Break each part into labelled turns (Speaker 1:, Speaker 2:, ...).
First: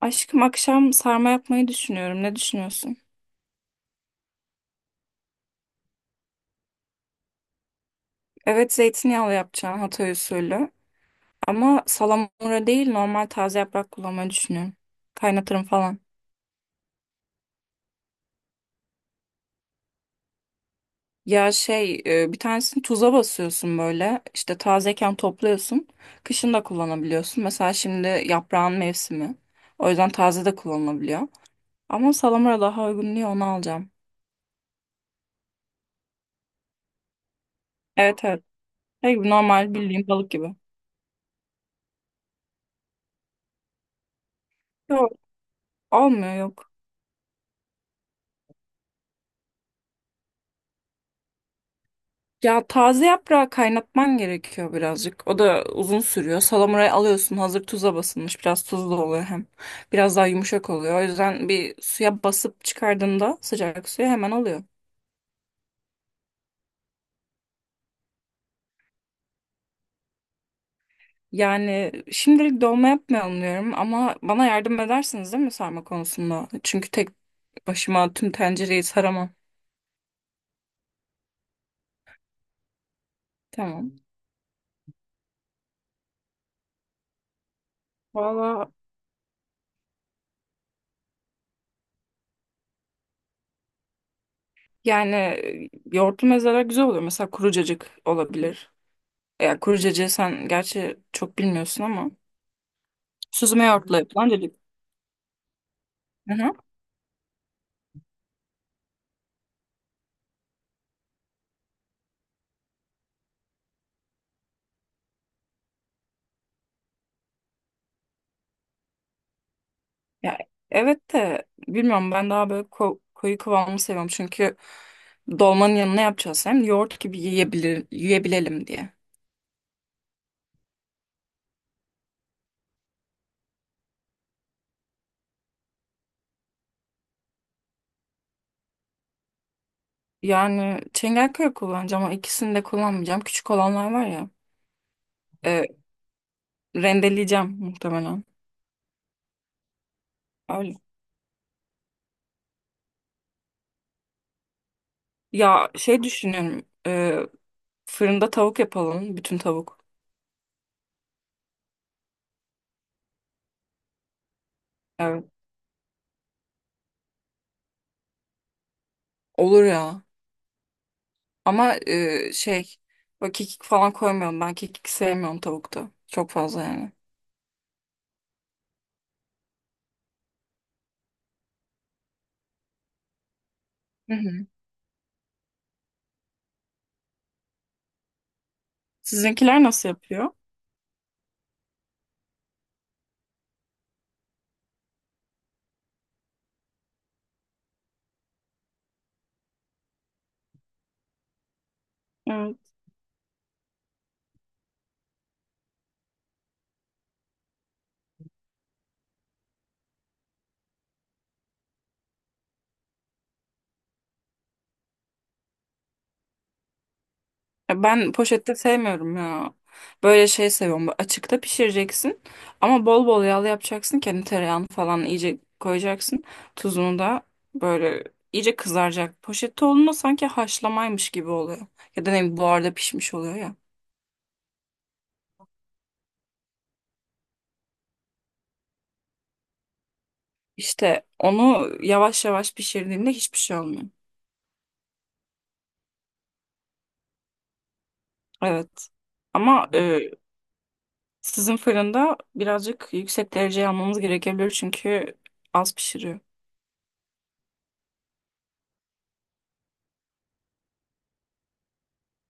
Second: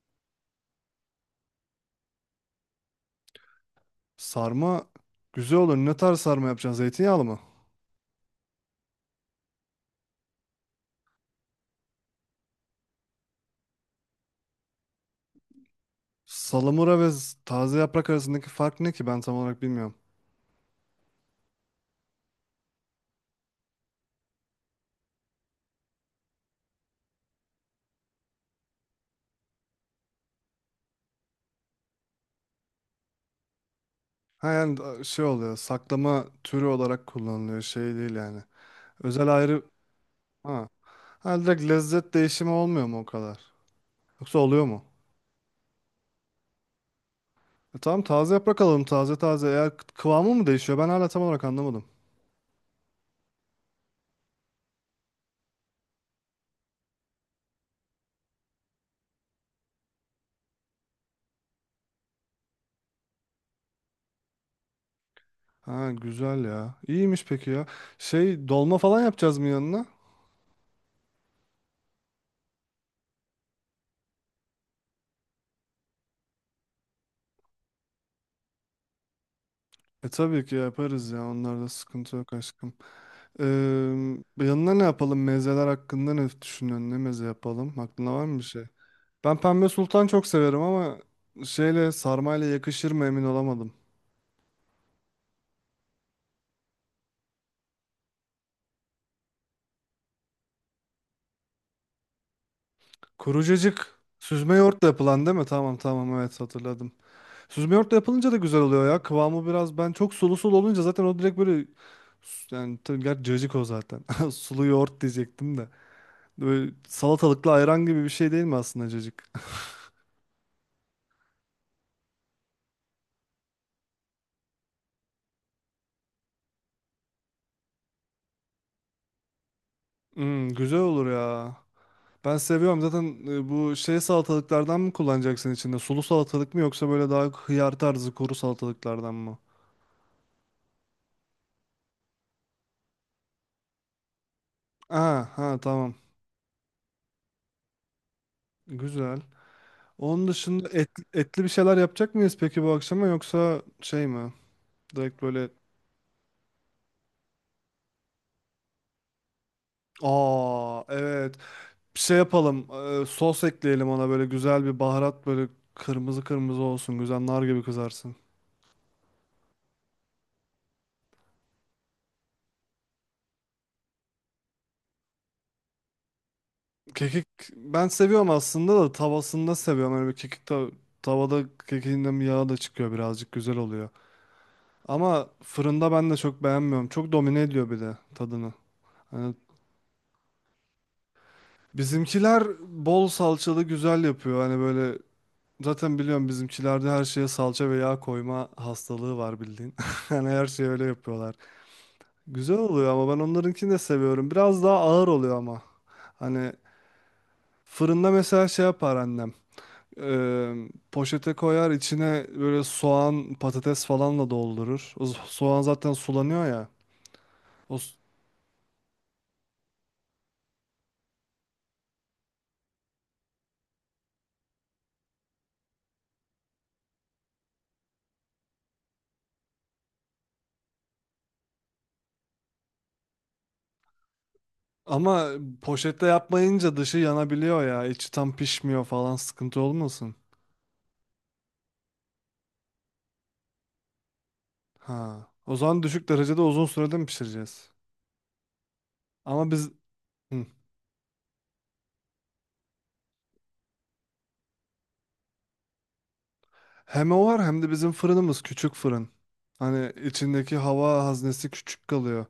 Speaker 1: Aşkım akşam sarma yapmayı düşünüyorum. Ne düşünüyorsun?
Speaker 2: Sarma güzel olur. Ne tarz sarma yapacaksın? Zeytinyağlı mı?
Speaker 1: Evet, zeytinyağlı yapacağım Hatay usulü. Ama salamura değil, normal taze yaprak kullanmayı düşünüyorum. Kaynatırım falan.
Speaker 2: Salamura ve taze yaprak arasındaki fark ne ki? Ben tam olarak bilmiyorum.
Speaker 1: Bir tanesini tuza basıyorsun böyle. İşte tazeyken topluyorsun. Kışın da kullanabiliyorsun. Mesela şimdi yaprağın mevsimi. O yüzden taze de kullanılabiliyor. Ama salamura daha uygun diye onu alacağım.
Speaker 2: Ha yani şey oluyor. Saklama türü olarak kullanılıyor. Şey değil
Speaker 1: Evet,
Speaker 2: yani.
Speaker 1: evet. Şey
Speaker 2: Özel
Speaker 1: gibi,
Speaker 2: ayrı.
Speaker 1: normal bildiğin balık gibi.
Speaker 2: Ha. Ha, direkt lezzet değişimi olmuyor mu o kadar? Yoksa oluyor mu?
Speaker 1: Yok, olmuyor, yok.
Speaker 2: E tamam, taze yaprak alalım, taze taze. Eğer kıvamı mı değişiyor? Ben hala tam olarak anlamadım.
Speaker 1: Ya taze yaprağı kaynatman gerekiyor birazcık. O da uzun sürüyor. Salamurayı alıyorsun, hazır tuza basılmış. Biraz tuzlu oluyor hem. Biraz daha yumuşak oluyor. O yüzden bir suya basıp çıkardığında sıcak suya hemen oluyor.
Speaker 2: Ha, güzel ya. İyiymiş peki ya. Şey, dolma falan yapacağız mı yanına?
Speaker 1: Yani şimdilik dolma yapmayalım diyorum, ama bana yardım edersiniz değil mi sarma konusunda? Çünkü tek başıma tüm tencereyi saramam.
Speaker 2: E tabii ki yaparız ya. Onlarda sıkıntı yok aşkım. Eee
Speaker 1: Tamam.
Speaker 2: yanına ne yapalım? Mezeler hakkında ne düşünüyorsun? Ne meze yapalım? Aklında var mı bir şey?
Speaker 1: Valla
Speaker 2: Ben pembe sultan çok severim ama şeyle, sarmayla yakışır mı emin olamadım.
Speaker 1: Yoğurtlu mezeler güzel oluyor. Mesela kuru cacık olabilir. Yani kuru cacığı sen gerçi çok bilmiyorsun ama.
Speaker 2: Kuru
Speaker 1: Süzme
Speaker 2: Kurucacık.
Speaker 1: yoğurtla yapılan
Speaker 2: Süzme
Speaker 1: cacık.
Speaker 2: yoğurtla yapılan değil mi? Tamam tamam,
Speaker 1: Hı
Speaker 2: evet,
Speaker 1: hı.
Speaker 2: hatırladım. Süzme yoğurtla yapılınca da güzel oluyor ya. Kıvamı biraz, ben çok sulu sulu olunca zaten o direkt böyle yani tabii gerçi cacık o zaten. Sulu yoğurt diyecektim de. Böyle salatalıklı ayran gibi bir şey değil mi aslında cacık?
Speaker 1: Ya, evet de bilmiyorum, ben daha böyle koyu kıvamı seviyorum. Çünkü dolmanın yanına yapacağız hem yoğurt gibi yiyebilir, yiyebilelim diye.
Speaker 2: Hmm, güzel olur ya. Ben seviyorum zaten bu şey salatalıklardan mı kullanacaksın içinde? Sulu salatalık mı, yoksa böyle daha hıyar tarzı kuru salatalıklardan mı?
Speaker 1: Yani Çengelköy kullanacağım ama ikisini de kullanmayacağım. Küçük olanlar var ya.
Speaker 2: Aa, ha,
Speaker 1: e,
Speaker 2: tamam.
Speaker 1: Rendeleyeceğim muhtemelen.
Speaker 2: Güzel. Onun dışında
Speaker 1: Öyle.
Speaker 2: et, etli bir şeyler yapacak mıyız peki bu akşama, yoksa şey mi? Direkt böyle,
Speaker 1: Ya şey düşünüyorum. Fırında tavuk yapalım. Bütün tavuk.
Speaker 2: aa evet, bir şey yapalım. Sos ekleyelim ona, böyle güzel bir
Speaker 1: Evet.
Speaker 2: baharat, böyle kırmızı kırmızı olsun. Güzel nar gibi kızarsın.
Speaker 1: Olur ya. Ama böyle kekik falan koymayalım. Ben kekik sevmiyorum tavukta. Çok fazla yani.
Speaker 2: Kekik ben seviyorum aslında, da tavasında seviyorum. Öyle bir kekik tavada kekiğinden bir yağ da çıkıyor birazcık, güzel oluyor. Ama fırında ben de çok beğenmiyorum. Çok domine ediyor bir de tadını. Hani
Speaker 1: Sizinkiler nasıl yapıyor?
Speaker 2: bizimkiler bol salçalı güzel yapıyor. Hani böyle, zaten biliyorum, bizimkilerde her şeye salça ve yağ koyma hastalığı var bildiğin. Hani her şeyi öyle yapıyorlar. Güzel
Speaker 1: Evet.
Speaker 2: oluyor ama ben onlarınkini de seviyorum. Biraz daha ağır oluyor ama. Hani fırında mesela şey yapar annem. Eee, Poşete koyar, içine böyle soğan patates falanla doldurur. O soğan zaten sulanıyor ya. O
Speaker 1: Ya,
Speaker 2: s-
Speaker 1: ben poşette sevmiyorum ya. Böyle şey seviyorum. Böyle açıkta pişireceksin ama bol bol yağlı yapacaksın. Kendi tereyağını falan iyice koyacaksın. Tuzunu da böyle iyice kızaracak. Poşette olduğunda sanki haşlamaymış gibi oluyor. Ya da ne bileyim, buharda pişmiş oluyor ya.
Speaker 2: Ama poşette yapmayınca dışı yanabiliyor ya. İçi tam pişmiyor falan, sıkıntı olmasın.
Speaker 1: İşte onu yavaş yavaş pişirdiğinde hiçbir şey olmuyor.
Speaker 2: Ha. O zaman düşük derecede uzun sürede mi pişireceğiz?
Speaker 1: Evet.
Speaker 2: Ama
Speaker 1: Ama
Speaker 2: biz,
Speaker 1: e,
Speaker 2: hı,
Speaker 1: sizin fırında birazcık yüksek dereceye almamız gerekebilir çünkü az pişiriyor.
Speaker 2: hem o var hem de bizim fırınımız küçük fırın. Hani içindeki hava haznesi küçük kalıyor.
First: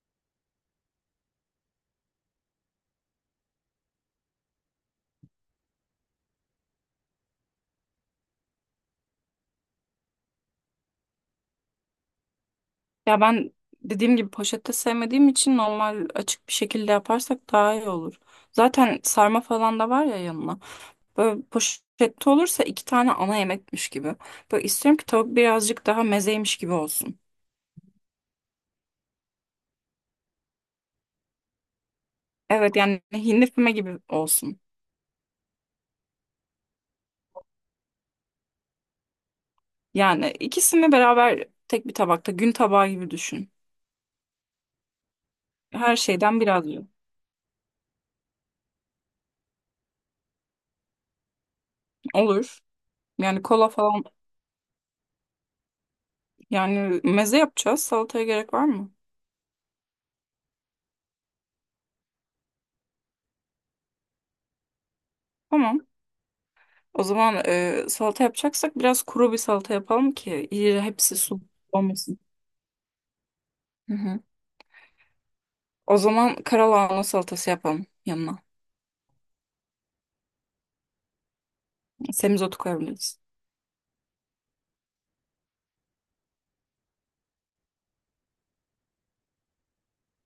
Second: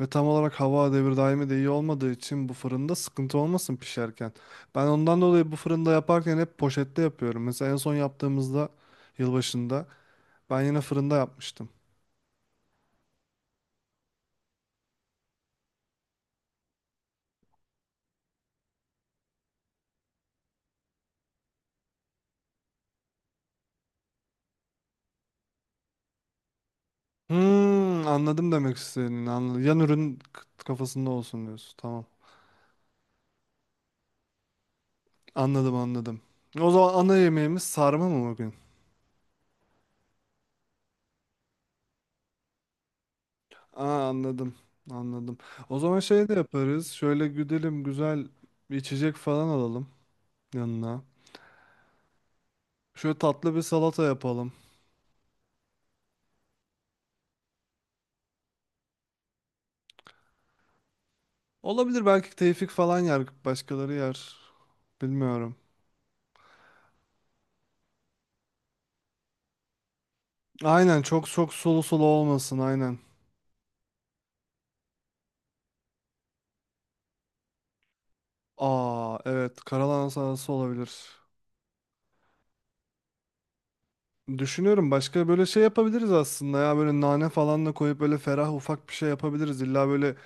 Speaker 2: Ve tam olarak hava devir daimi de iyi olmadığı için bu fırında sıkıntı olmasın pişerken. Ben ondan dolayı bu fırında yaparken hep poşette yapıyorum. Mesela en son yaptığımızda, yılbaşında, ben yine fırında yapmıştım.
Speaker 1: Ya ben dediğim gibi poşette sevmediğim için normal açık bir şekilde yaparsak daha iyi olur. Zaten sarma falan da var ya yanına. Böyle poşette olursa iki tane ana yemekmiş gibi. Böyle istiyorum ki tavuk birazcık daha mezeymiş gibi olsun.
Speaker 2: Hmm, anladım demek istediğini. Anladım. Yan ürün kafasında olsun diyorsun. Tamam.
Speaker 1: Evet, yani hindi füme gibi olsun.
Speaker 2: Anladım anladım. O zaman ana yemeğimiz sarma mı bugün?
Speaker 1: Yani ikisini beraber tek bir tabakta gün tabağı gibi düşün.
Speaker 2: Aa, anladım. Anladım. O
Speaker 1: Her
Speaker 2: zaman şey de
Speaker 1: şeyden biraz yiyor.
Speaker 2: yaparız. Şöyle güdelim, güzel bir içecek falan alalım yanına.
Speaker 1: Olur.
Speaker 2: Şöyle
Speaker 1: Yani
Speaker 2: tatlı bir
Speaker 1: kola falan,
Speaker 2: salata yapalım.
Speaker 1: yani meze yapacağız. Salataya gerek var mı?
Speaker 2: Olabilir, belki Tevfik falan yer. Başkaları yer. Bilmiyorum.
Speaker 1: Tamam. O zaman salata yapacaksak biraz kuru bir salata yapalım ki iyice
Speaker 2: Aynen,
Speaker 1: hepsi
Speaker 2: çok
Speaker 1: su
Speaker 2: çok sulu sulu
Speaker 1: olmasın.
Speaker 2: olmasın, aynen.
Speaker 1: Hı hı. O zaman karalahana salatası yapalım yanına.
Speaker 2: Aa evet, karalahana salatası olabilir.
Speaker 1: Semizotu koyabiliriz.
Speaker 2: Düşünüyorum, başka böyle şey yapabiliriz aslında ya, böyle nane falan da koyup böyle ferah ufak bir şey yapabiliriz. İlla böyle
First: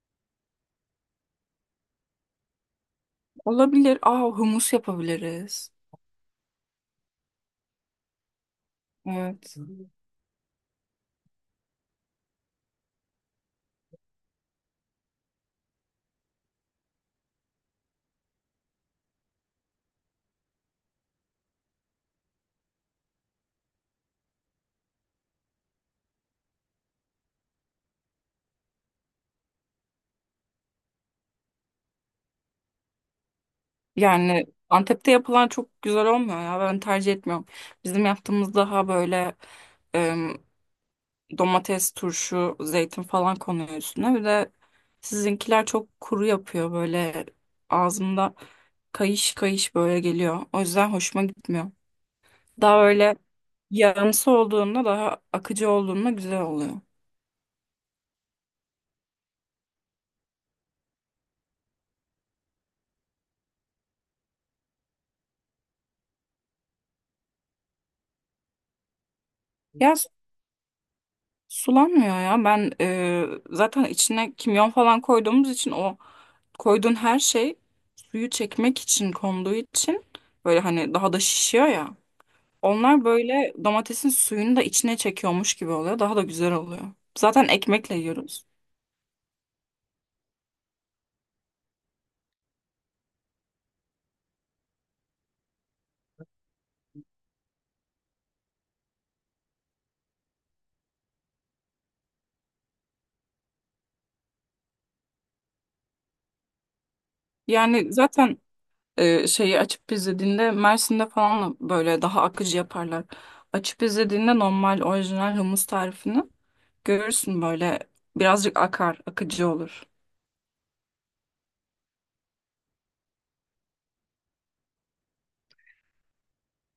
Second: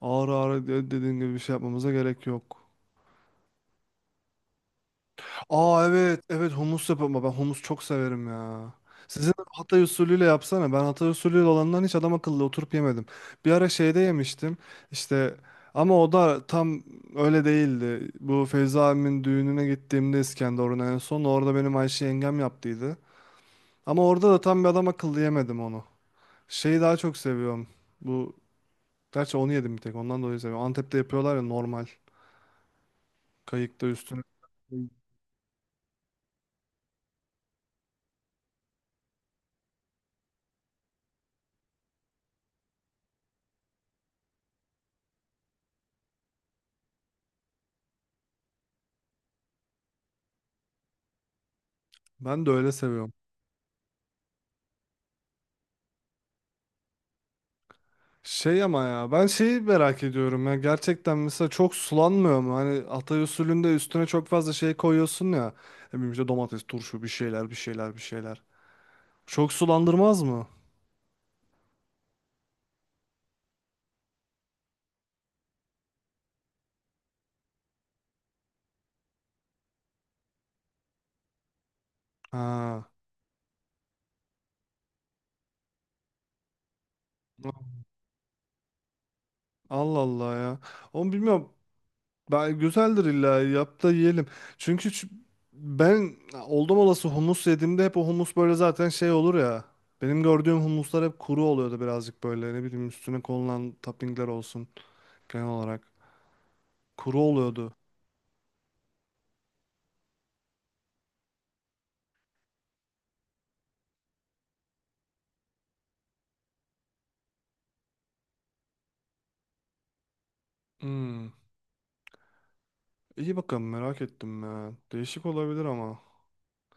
Speaker 2: ağır ağır dediğin gibi bir şey yapmamıza gerek yok.
Speaker 1: Olabilir. Aa, humus yapabiliriz.
Speaker 2: Aa evet evet, humus yapma, ben humus çok severim ya. Sizin
Speaker 1: Evet.
Speaker 2: Hatay usulüyle yapsana. Ben Hatay usulüyle olandan hiç adam akıllı oturup yemedim. Bir ara şeyde yemiştim işte, ama o da tam öyle değildi. Bu Feyza abimin düğününe gittiğimde İskenderun'a, en son orada benim Ayşe yengem yaptıydı. Ama orada da tam bir adam akıllı yemedim onu. Şeyi daha çok seviyorum. Bu, gerçi onu yedim bir tek ondan dolayı seviyorum. Antep'te yapıyorlar ya normal, kayıkta üstüne.
Speaker 1: Yani Antep'te yapılan çok güzel olmuyor ya. Ben tercih etmiyorum. Bizim yaptığımız daha böyle domates, turşu, zeytin falan konuyor üstüne. Bir de sizinkiler çok kuru yapıyor, böyle ağzımda kayış kayış böyle geliyor. O yüzden hoşuma gitmiyor.
Speaker 2: Ben de öyle
Speaker 1: Daha
Speaker 2: seviyorum.
Speaker 1: öyle yağımsı olduğunda, daha akıcı olduğunda güzel oluyor.
Speaker 2: Şey ama ya, ben şeyi merak ediyorum ya gerçekten, mesela çok sulanmıyor mu? Hani Hatay usulünde üstüne çok fazla şey koyuyorsun ya. Ne bileyim işte domates, turşu, bir şeyler bir şeyler bir şeyler. Çok
Speaker 1: Ya su-
Speaker 2: sulandırmaz mı?
Speaker 1: sulanmıyor ya, ben zaten içine kimyon falan koyduğumuz için o, koyduğun her şey suyu çekmek için konduğu için böyle hani daha da şişiyor ya.
Speaker 2: Ha.
Speaker 1: Onlar böyle domatesin suyunu da içine çekiyormuş gibi oluyor. Daha da güzel oluyor. Zaten ekmekle yiyoruz.
Speaker 2: Allah Allah ya. Onu bilmiyorum. Ben, güzeldir illa, yap da yiyelim. Çünkü ben oldum olası humus yediğimde hep o humus böyle zaten şey olur ya. Benim gördüğüm humuslar hep kuru oluyordu birazcık böyle. Ne bileyim, üstüne konulan toppingler olsun genel olarak. Kuru oluyordu.
Speaker 1: Yani zaten şeyi açıp izlediğinde Mersin'de falan böyle daha akıcı yaparlar. Açıp izlediğinde normal orijinal humus tarifini görürsün, böyle birazcık akar, akıcı olur.
Speaker 2: Hmm. İyi bakalım, merak ettim ya. Değişik olabilir ama.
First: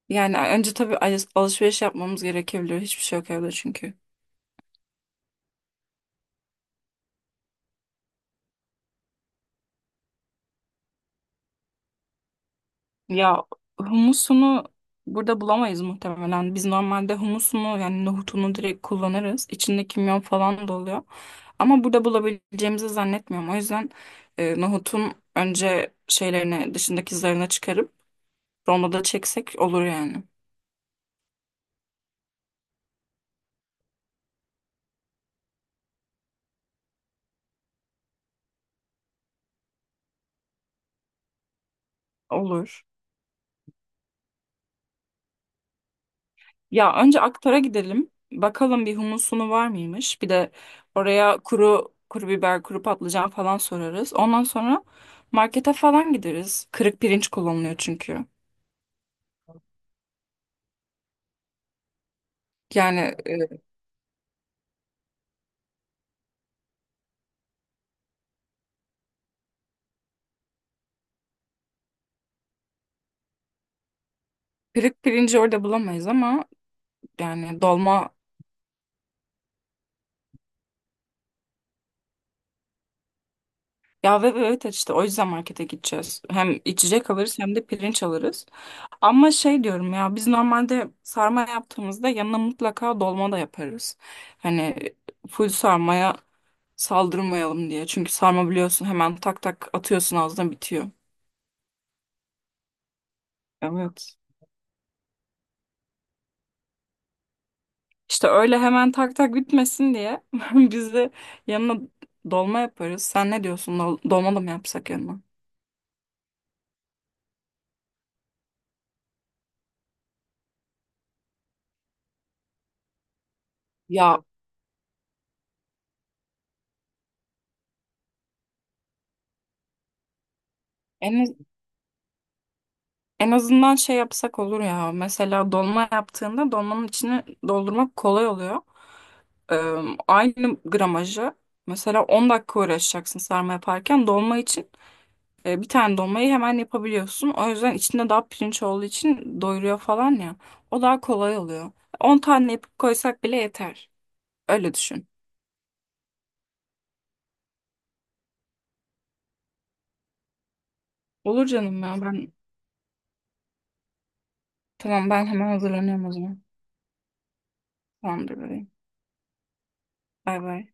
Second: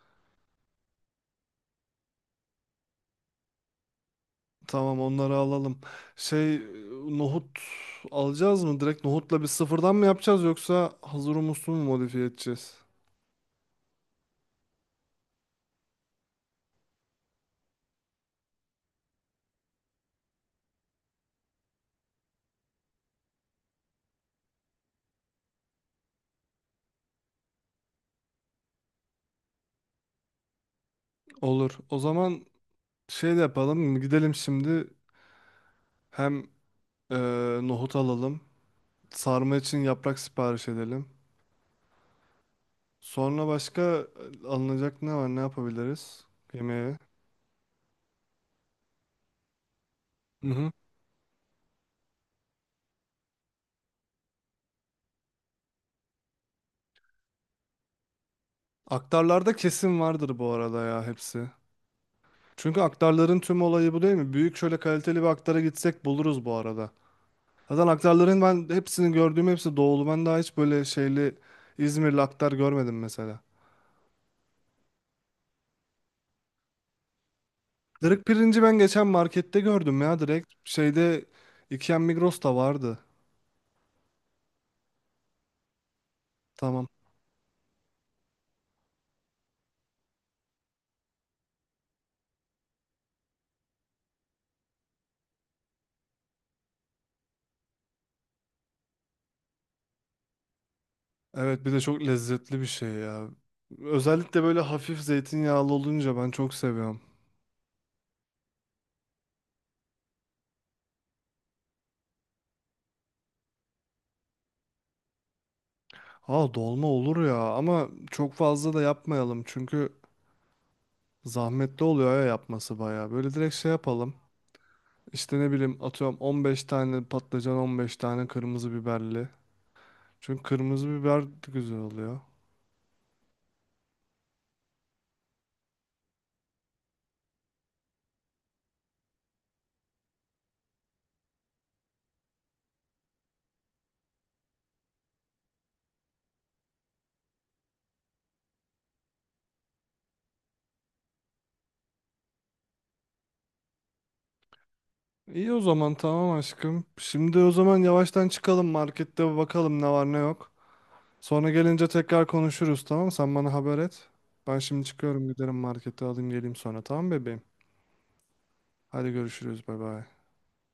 Speaker 1: Yani önce tabii alışveriş yapmamız gerekebilir. Hiçbir şey yok evde çünkü.
Speaker 2: Tamam, onları alalım. Şey nohut alacağız mı? Direkt nohutla bir sıfırdan mı yapacağız, yoksa hazır humusu mu modifiye edeceğiz?
Speaker 1: Ya, humusunu burada bulamayız muhtemelen. Biz normalde humusunu, yani nohutunu direkt kullanırız. İçinde kimyon falan da oluyor. Ama burada bulabileceğimizi zannetmiyorum. O yüzden nohutun önce şeylerini dışındaki zarına çıkarıp rondoda çeksek olur yani.
Speaker 2: Olur. O zaman şey de yapalım. Gidelim şimdi, hem e, nohut alalım. Sarma için yaprak sipariş edelim.
Speaker 1: Olur.
Speaker 2: Sonra başka alınacak ne var? Ne yapabiliriz?
Speaker 1: Ya
Speaker 2: Yemeğe.
Speaker 1: önce Aktar'a gidelim. Bakalım bir humusunu var mıymış. Bir
Speaker 2: Hı
Speaker 1: de
Speaker 2: hı.
Speaker 1: oraya kuru kuru biber, kuru patlıcan falan sorarız. Ondan sonra markete falan gideriz. Kırık pirinç kullanılıyor çünkü.
Speaker 2: Aktarlarda kesin vardır bu arada ya hepsi. Çünkü
Speaker 1: Yani e,
Speaker 2: aktarların tüm olayı bu değil mi? Büyük şöyle kaliteli bir aktara gitsek buluruz bu arada. Zaten aktarların ben hepsini gördüğüm hepsi doğulu. Ben daha hiç böyle şeyli İzmirli aktar görmedim mesela.
Speaker 1: kırık pirinci orada bulamayız ama yani dolma.
Speaker 2: Dırık pirinci ben geçen markette gördüm ya direkt. Şeyde, Ikea Migros'ta vardı.
Speaker 1: Ya ve evet evet işte o yüzden markete gideceğiz. Hem
Speaker 2: Tamam.
Speaker 1: içecek alırız hem de pirinç alırız. Ama şey diyorum ya, biz normalde sarma yaptığımızda yanına mutlaka dolma da yaparız. Hani full sarmaya saldırmayalım diye. Çünkü sarma biliyorsun, hemen tak tak atıyorsun ağzına, bitiyor.
Speaker 2: Evet, bir de çok lezzetli bir şey ya.
Speaker 1: Evet.
Speaker 2: Özellikle böyle hafif zeytinyağlı olunca ben çok seviyorum.
Speaker 1: İşte öyle hemen tak tak bitmesin diye biz de yanına dolma yaparız. Sen ne diyorsun? Dolma da mı yapsak yanına?
Speaker 2: Aa dolma olur ya, ama çok fazla da yapmayalım çünkü zahmetli oluyor ya yapması bayağı. Böyle direkt şey yapalım.
Speaker 1: Ya
Speaker 2: İşte ne bileyim, atıyorum 15 tane patlıcan, 15 tane kırmızı biberli. Çünkü kırmızı biber
Speaker 1: en
Speaker 2: de güzel oluyor.
Speaker 1: En azından şey yapsak olur ya. Mesela dolma yaptığında dolmanın içini doldurmak kolay oluyor. Ee, Aynı gramajı mesela 10 dakika uğraşacaksın sarma yaparken dolma için bir tane dolmayı hemen yapabiliyorsun. O yüzden içinde daha pirinç olduğu için doyuruyor falan ya. O daha kolay oluyor. 10 tane yapıp koysak bile yeter. Öyle düşün.
Speaker 2: İyi o zaman, tamam aşkım. Şimdi o zaman yavaştan çıkalım, markette bakalım ne var ne yok.
Speaker 1: Olur
Speaker 2: Sonra
Speaker 1: canım,
Speaker 2: gelince
Speaker 1: ya
Speaker 2: tekrar
Speaker 1: ben.
Speaker 2: konuşuruz, tamam. Sen bana haber et. Ben şimdi
Speaker 1: Tamam, ben
Speaker 2: çıkıyorum,
Speaker 1: hemen
Speaker 2: giderim markete
Speaker 1: hazırlanıyorum o
Speaker 2: alayım
Speaker 1: zaman.
Speaker 2: geleyim sonra, tamam bebeğim.
Speaker 1: Tamamdır bebeğim.
Speaker 2: Hadi görüşürüz, bay bay.
Speaker 1: Bay bay.